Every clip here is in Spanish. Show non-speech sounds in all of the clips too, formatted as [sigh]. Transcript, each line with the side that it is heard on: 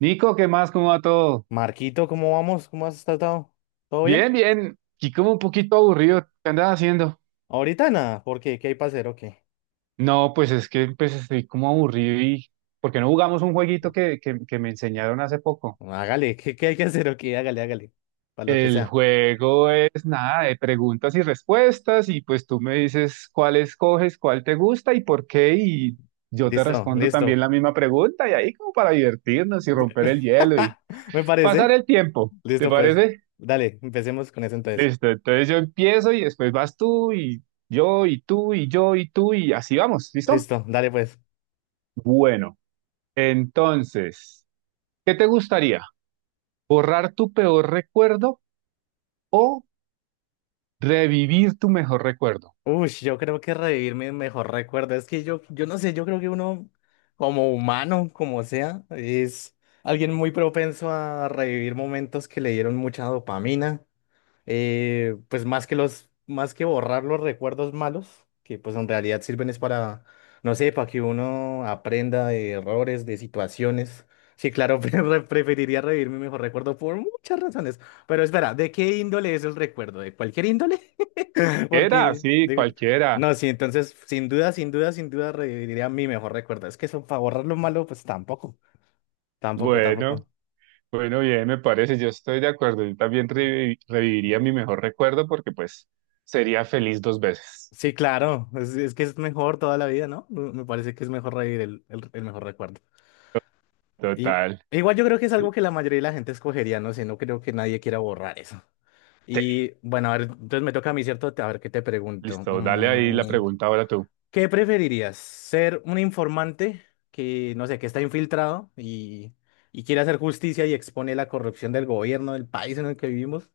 right: Nico, ¿qué más? ¿Cómo va todo?
left: Marquito, ¿cómo vamos? ¿Cómo has estado? ¿Todo bien?
right: Bien, bien. Y como un poquito aburrido. ¿Qué andas haciendo?
left: Ahorita nada, ¿por qué? ¿Qué hay para hacer o qué?
right: No, pues es que pues estoy como aburrido y... ¿Por qué no jugamos un jueguito
left: No.
right: que me enseñaron hace poco?
left: Hágale, [laughs] ¿qué hay que hacer o qué? Hágale, hágale, para lo que
right: El
left: sea.
right: juego es nada de preguntas y respuestas y pues tú me dices cuál escoges, cuál te gusta y por qué y yo te
left: Listo,
right: respondo también
left: listo.
right: la misma pregunta y ahí como para divertirnos y
left: Bu-
right: romper el hielo y
left: [laughs] Me
right: pasar
left: parece.
right: el tiempo. ¿Te
left: Listo, pues.
right: parece?
left: Dale, empecemos con eso entonces.
right: Listo, entonces yo empiezo y después vas tú y yo y tú y yo y tú y así vamos, ¿listo?
left: Listo, dale, pues.
right: Bueno, entonces, ¿qué te gustaría? ¿Borrar tu peor recuerdo o revivir tu mejor recuerdo?
left: Uy, yo creo que revivir mi mejor recuerdo. Es que yo no sé, yo creo que uno, como humano, como sea, es alguien muy propenso a revivir momentos que le dieron mucha dopamina pues más que los, más que borrar los recuerdos malos, que pues en realidad sirven es para, no sé, para que uno aprenda de errores, de situaciones. Sí, claro, [laughs] preferiría revivir mi mejor recuerdo por muchas razones. Pero espera, ¿de qué índole es el recuerdo? ¿De cualquier índole? [laughs]
right: Era,
left: Porque,
right: sí, cualquiera.
left: no, sí, entonces, sin duda, sin duda, sin duda, reviviría mi mejor recuerdo. Es que eso, para borrar lo malo, pues tampoco, tampoco,
right: Bueno,
left: tampoco.
right: bueno, bien, me parece, yo estoy de acuerdo. Yo también reviviría mi mejor recuerdo porque pues sería feliz dos veces.
left: Sí, claro, es que es mejor toda la vida, ¿no? Me parece que es mejor reír el mejor recuerdo. Y
right: Total.
left: igual yo creo que es algo que la mayoría de la gente escogería, no sé, no creo que nadie quiera borrar eso.
right: Sí,
left: Y bueno, a ver, entonces me toca a mí, ¿cierto? A ver, ¿qué te pregunto?
right: listo, dale ahí la pregunta ahora tú.
left: ¿Qué preferirías? ¿Ser un informante que, no sé, que está infiltrado y quiere hacer justicia y expone la corrupción del gobierno, del país en el que vivimos?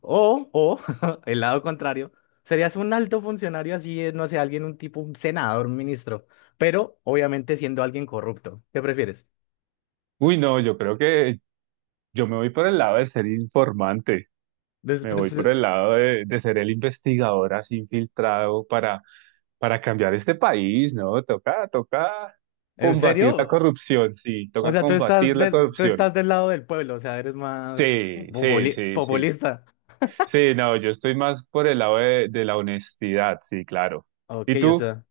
left: O, [laughs] el lado contrario, serías un alto funcionario así, no sé, alguien, un tipo, un senador, un ministro, pero obviamente siendo alguien corrupto. ¿Qué prefieres?
right: Uy, no, yo creo que yo me voy por el lado de ser informante,
left: [laughs]
right: me voy
left: Pues,
right: por el lado de ser el investigador así infiltrado para cambiar este país, ¿no? Toca, toca
left: ¿en
right: combatir la
left: serio?
right: corrupción, sí,
left: O
right: toca
left: sea,
right: combatir la
left: tú
right: corrupción.
left: estás del lado del pueblo, o sea, eres más
right: Sí, sí,
left: populi-
right: sí, sí.
left: populista.
right: Sí, no, yo estoy más por el lado de la honestidad, sí, claro.
left: Ok,
right: ¿Y
left: o
right: tú?
left: sea.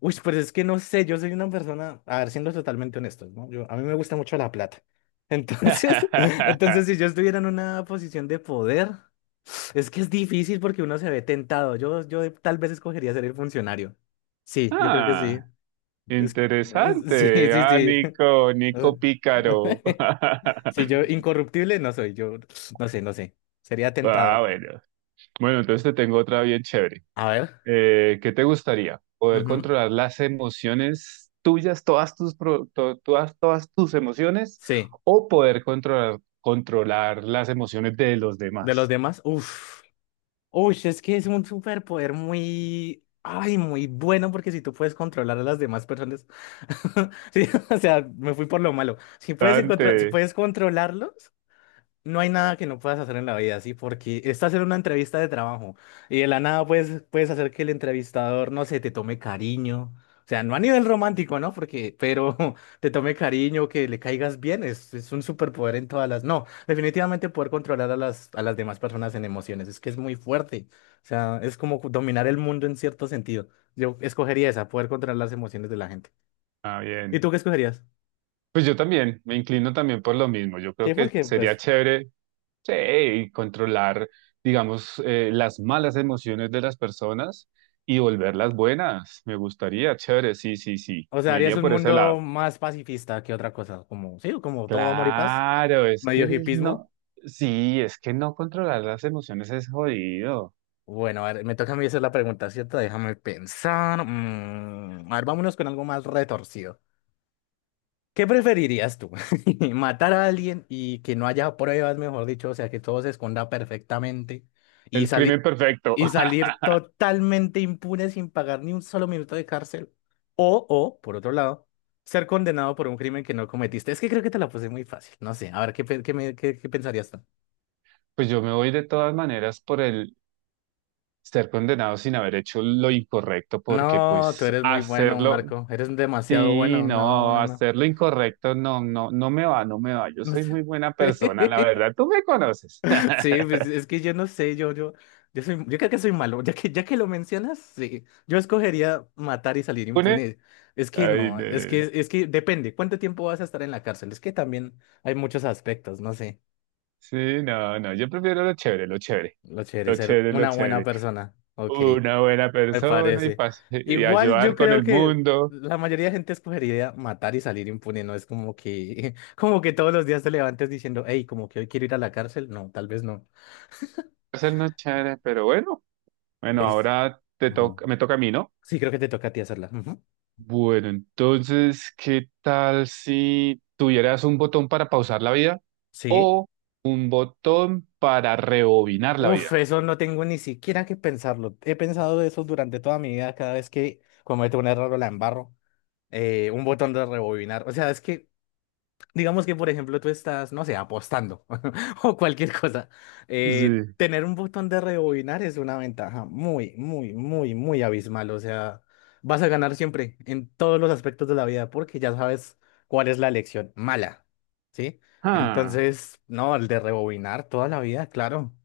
left: Uy, pero es que no sé, yo soy una persona, a ver, siendo totalmente honesto, ¿no? Yo, a mí me gusta mucho la plata. Entonces, [laughs]
right: [laughs]
left: entonces, si yo estuviera en una posición de poder. Es que es difícil porque uno se ve tentado. Yo tal vez escogería ser el funcionario. Sí, yo creo que sí.
right: Ah,
left: Es que- [laughs] sí,
right: interesante.
left: sí,
right: Ah,
left: sí.
right: Nico,
left: [laughs] O
right: Nico
left: sea,
right: Pícaro.
left: [laughs] si yo
right: [laughs]
left: incorruptible no soy, yo no sé, no sé. Sería tentado
right: Ah,
left: al menos.
right: bueno. Bueno, entonces te tengo otra bien chévere.
left: A ver.
right: ¿Qué te gustaría? ¿Poder
left: Ujú.
right: controlar las emociones tuyas, todas tus, todas, todas tus emociones,
left: Sí.
right: o poder controlar, controlar las emociones de los
left: De los
right: demás?
left: demás, uff. Uy, es que es un superpoder muy, ay, muy bueno porque si tú puedes controlar a las demás personas, [laughs] sí, o sea, me fui por lo malo. Si puedes encontrar, si
right: Dante.
left: puedes controlarlos. No hay nada que no puedas hacer en la vida, ¿sí? Porque estás en una entrevista de trabajo y de la nada puedes, puedes hacer que el entrevistador, no sé, te tome cariño. O sea, no a nivel romántico, ¿no? Porque, pero [laughs] te tome cariño, que le caigas bien, es un superpoder en todas las... No, definitivamente poder controlar a las demás personas en emociones, es que es muy fuerte. O sea, es como dominar el mundo en cierto sentido. Yo escogería esa, poder controlar las emociones de la gente.
right: Ah,
left: ¿Y
right: bien.
left: tú qué escogerías?
right: Pues yo también, me inclino también por lo mismo. Yo creo
left: Sí,
right: que
left: porque
right: sería
left: pues
right: chévere. Sí, y controlar, digamos, las malas emociones de las personas y volverlas buenas. Me gustaría, chévere, sí, sí, sí.
left: o sea,
right: Me
left: harías
right: iría
left: un
right: por ese
left: mundo
right: lado.
left: más pacifista que otra cosa, como, sí, como todo amor y paz,
right: Claro, es que
left: medio
right: el
left: hipismo.
right: no, sí, es que no controlar las emociones es jodido.
left: Bueno, a ver, me toca a mí hacer la pregunta, ¿cierto? Déjame pensar. A ver, vámonos con algo más retorcido. ¿Qué preferirías tú? [laughs] ¿Matar a alguien y que no haya pruebas, mejor dicho? O sea, que todo se esconda perfectamente y
right: El crimen
left: salir
right: perfecto.
left: y
right: [laughs]
left: salir totalmente impune sin pagar ni un solo minuto de cárcel. O, por otro lado, ser condenado por un crimen que no cometiste. Es que creo que te la puse muy fácil. No sé, a ver, ¿qué, pe- qué, me- qué, qué pensarías tú?
right: Pues yo me voy de todas maneras por el estar condenado sin haber hecho lo incorrecto, porque
left: No, tú
right: pues
left: eres muy bueno,
right: hacerlo,
left: Marco. Eres demasiado
right: sí,
left: bueno. No,
right: no,
left: no, no.
right: hacer lo incorrecto no, no, no me va, no me va. Yo soy muy buena persona, la
left: [laughs] [laughs]
right: verdad, tú me conoces.
left: Sí, pues, es
right: [laughs]
left: que yo no sé, yo soy, yo creo que soy malo, [laughs] ya que lo mencionas, sí, yo escogería matar y salir
right: Une-
left: impune. Es que
right: Ay,
left: no,
right: no, no, no.
left: es que depende, ¿cuánto tiempo vas a estar en la cárcel? Es que también hay muchos aspectos, no sé,
right: Sí, no, no, yo prefiero lo chévere, lo chévere,
left: lo chévere,
right: lo
left: ser
right: chévere, lo
left: una buena
right: chévere.
left: persona, ok,
right: Una buena
left: me
right: persona y,
left: parece.
right: y
left: Igual yo
right: ayudar con
left: creo
right: el
left: que
right: mundo.
left: la mayoría de gente escogería matar y salir impune, no es como que, [laughs] como que todos los días te levantes diciendo, hey, como que hoy quiero ir a la cárcel, no, tal vez no.
right: Hacernos chévere, pero bueno, bueno,
left: ¿Ves?
right: ahora te
left: Bueno,
right: toca, me toca a mí, ¿no?
left: sí, creo que te toca a ti hacerla. Ujú.
right: Bueno, entonces, ¿qué tal si tuvieras un botón para pausar la vida
left: Sí.
right: o botón para rebobinar la
left: Uf,
right: vida?
left: eso no tengo ni siquiera que pensarlo. He pensado eso durante toda mi vida, cada vez que cometo un error o la embarro. Un botón de rebobinar. O sea, es que digamos que, por ejemplo, tú estás, no sé, apostando [laughs] o cualquier cosa.
right: Sí.
left: Tener un botón de rebobinar es una ventaja muy, muy, muy, muy abismal. O sea, vas a ganar siempre en todos los aspectos de la vida porque ya sabes cuál es la elección mala, ¿sí?
right: Ah,
left: Entonces, no, el de rebobinar toda la vida, claro.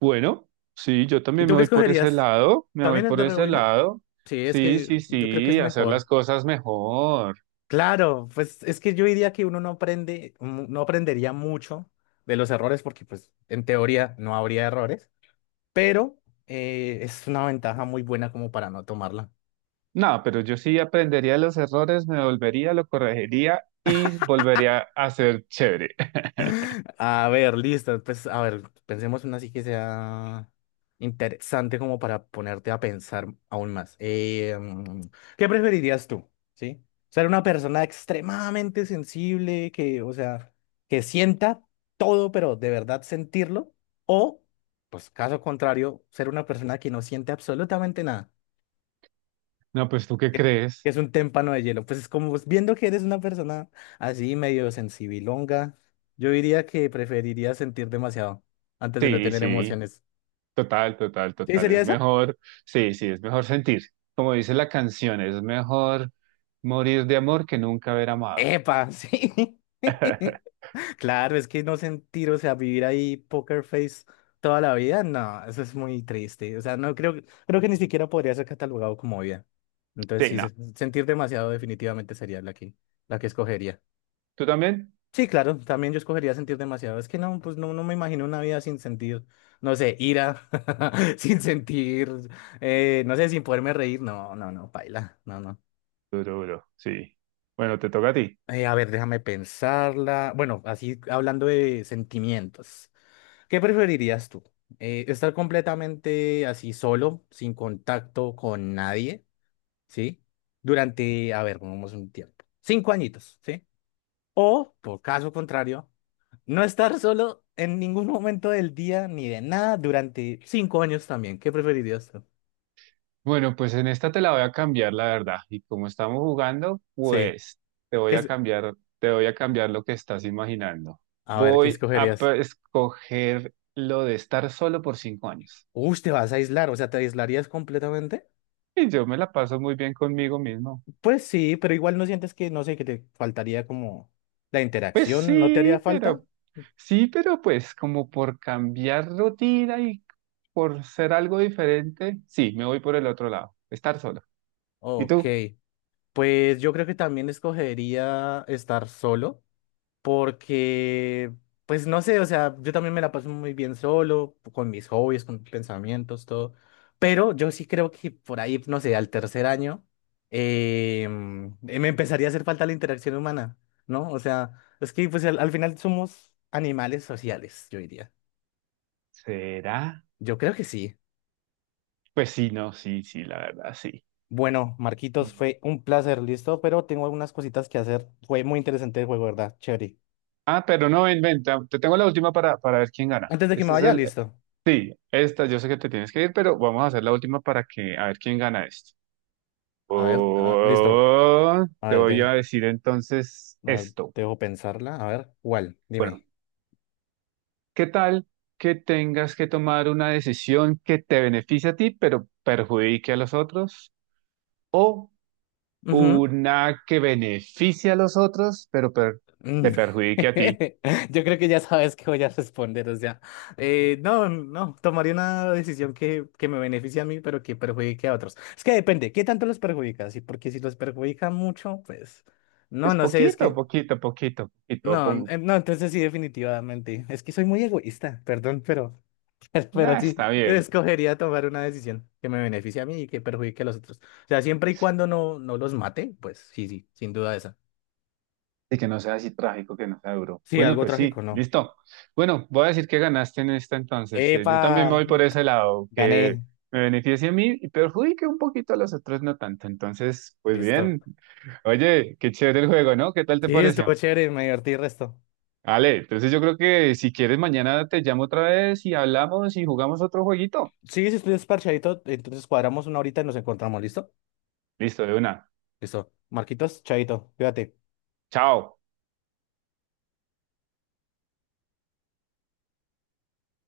right: bueno, sí, yo
left: ¿Y
right: también
left: tú
right: me
left: qué
right: voy por ese
left: escogerías?
right: lado, me voy
left: ¿También el
right: por
left: de
right: ese
left: rebobinar?
right: lado.
left: Sí, es
right: Sí,
left: que
right: sí,
left: yo creo que es
right: sí, hacer las
left: mejor.
right: cosas mejor.
left: Claro, pues es que yo diría que uno no aprende, no aprendería mucho de los errores porque pues en teoría no habría errores, pero es una ventaja muy buena como para no tomarla.
right: No, pero yo sí aprendería los errores, me volvería, lo corregiría y volvería a ser chévere. [laughs]
left: A ver, listo. Pues, a ver, pensemos una así que sea interesante como para ponerte a pensar aún más. ¿Qué preferirías tú? ¿Sí? Ser una persona extremadamente sensible, que, o sea, que sienta todo, pero de verdad sentirlo, o, pues, caso contrario, ser una persona que no siente absolutamente nada,
right: No, pues ¿tú qué
left: que que
right: crees?
left: es un témpano de hielo. Pues es como pues, viendo que eres una persona así medio sensibilonga, yo diría que preferiría sentir demasiado antes de no
right: Sí,
left: tener
right: sí.
left: emociones.
right: Total, total,
left: ¿Sí
right: total.
left: sería
right: Es
left: esa?
right: mejor, sí, sí, es mejor sentir. Como dice la canción, es mejor morir de amor que nunca haber amado.
left: ¡Epa! Sí. [laughs]
right: [laughs]
left: Claro, es que no sentir, o sea, vivir ahí poker face toda la vida, no, eso es muy triste. O sea, no creo, creo que ni siquiera podría ser catalogado como vida. Entonces,
right: Sí,
left: sí,
right: no.
left: sentir demasiado definitivamente sería la que escogería.
right: ¿Tú también?
left: Sí, claro, también yo escogería sentir demasiado. Es que no, pues no, no me imagino una vida sin sentir, no sé, ira, [laughs] sin sentir, no sé, sin poderme reír. No, no, no, paila, no, no.
right: Duro, duro, sí. Bueno, te toca a ti.
left: A ver, déjame pensarla. Bueno, así hablando de sentimientos, ¿qué preferirías tú? Estar completamente así solo, sin contacto con nadie, ¿sí? Durante, a ver, pongamos un tiempo, 5 añitos, ¿sí? O, por caso contrario, no estar solo en ningún momento del día ni de nada durante 5 años también. ¿Qué preferirías tú?
right: Bueno, pues en esta te la voy a cambiar, la verdad. Y como estamos jugando,
left: Sí.
right: pues te voy
left: ¿Qué
right: a
left: es-
right: cambiar, te voy a cambiar lo que estás imaginando.
left: A ver, ¿qué
right: Voy a
left: escogerías?
right: escoger lo de estar solo por 5 años.
left: Uy, te vas a aislar, o sea, ¿te aislarías completamente?
right: Y yo me la paso muy bien conmigo mismo.
left: Pues sí, pero igual no sientes que, no sé, que te faltaría como la
right: Pues
left: interacción, ¿no te haría falta?
right: sí, pero pues como por cambiar rutina y por ser algo diferente, sí, me voy por el otro lado, estar solo. ¿Y
left: Ok,
right: tú?
left: pues yo creo que también escogería estar solo, porque, pues no sé, o sea, yo también me la paso muy bien solo, con mis hobbies, con mis pensamientos, todo, pero yo sí creo que por ahí, no sé, al tercer año, me empezaría a hacer falta la interacción humana, ¿no? O sea, es que pues al final somos animales sociales, yo diría.
right: ¿Será?
left: Yo creo que sí.
right: Pues sí, no, sí, sí, la verdad, sí.
left: Bueno, Marquitos,
right: Mm.
left: fue un placer, listo, pero tengo algunas cositas que hacer. Fue muy interesante el juego, ¿verdad? Chévere.
right: Ah, pero no, ven, ven, te tengo la última para ver quién gana.
left: Antes de que me
right: Este es
left: vaya,
right: el,
left: listo.
right: esta, yo sé que te tienes que ir, pero vamos a hacer la última para que, a ver quién gana esto.
left: A ver, ah, listo.
right: Oh,
left: A
right: te
left: ver,
right: voy a
left: deja.
right: decir entonces
left: A ver,
right: esto.
left: dejo pensarla. A ver, ¿cuál?
right: Bueno.
left: Dime.
right: ¿Qué tal que tengas que tomar una decisión que te beneficie a ti, pero perjudique a los otros? ¿O
left: Ujú.
right: una que beneficie a los otros, pero te
left: Mm.
right: perjudique a ti?
left: [laughs] Yo creo que ya sabes que voy a responder, o sea, no, no, tomaría una decisión que, me beneficie a mí, pero que perjudique a otros. Es que depende, ¿qué tanto los perjudica? Sí, porque si los perjudica mucho, pues, no,
right: Pues
left: no sé, es
right: poquito,
left: que,
right: poquito, poquito, poquito.
left: no,
right: Pongo,
left: no, entonces sí, definitivamente, es que soy muy egoísta, perdón, pero [laughs]
right: ah,
left: pero sí,
right: está bien.
left: escogería tomar una decisión que me beneficie a mí y que perjudique a los otros. O sea, siempre y cuando no, no los mate, pues sí, sí, sin duda esa.
right: Y que no sea así trágico, que no sea duro.
left: Sí,
right: Bueno,
left: algo
right: pues sí,
left: trágico, no.
right: listo. Bueno, voy a decir que ganaste en esta entonces. Yo también me
left: ¡Epa!
right: voy por ese lado, que
left: Gané.
right: me beneficie a mí y perjudique un poquito a los otros, no tanto. Entonces, pues
left: Listo.
right: bien. Oye, qué chévere el juego, ¿no? ¿Qué tal te
left: Sí, estuvo
right: pareció?
left: chévere, me divertí el resto.
right: Vale, entonces yo creo que si quieres mañana te llamo otra vez y hablamos y jugamos otro jueguito.
left: Sí, si estoy desparchadito, entonces cuadramos una horita y nos encontramos, ¿listo?
right: Listo, de una.
left: Listo. Marquitos, chaito, cuídate.
right: Chao.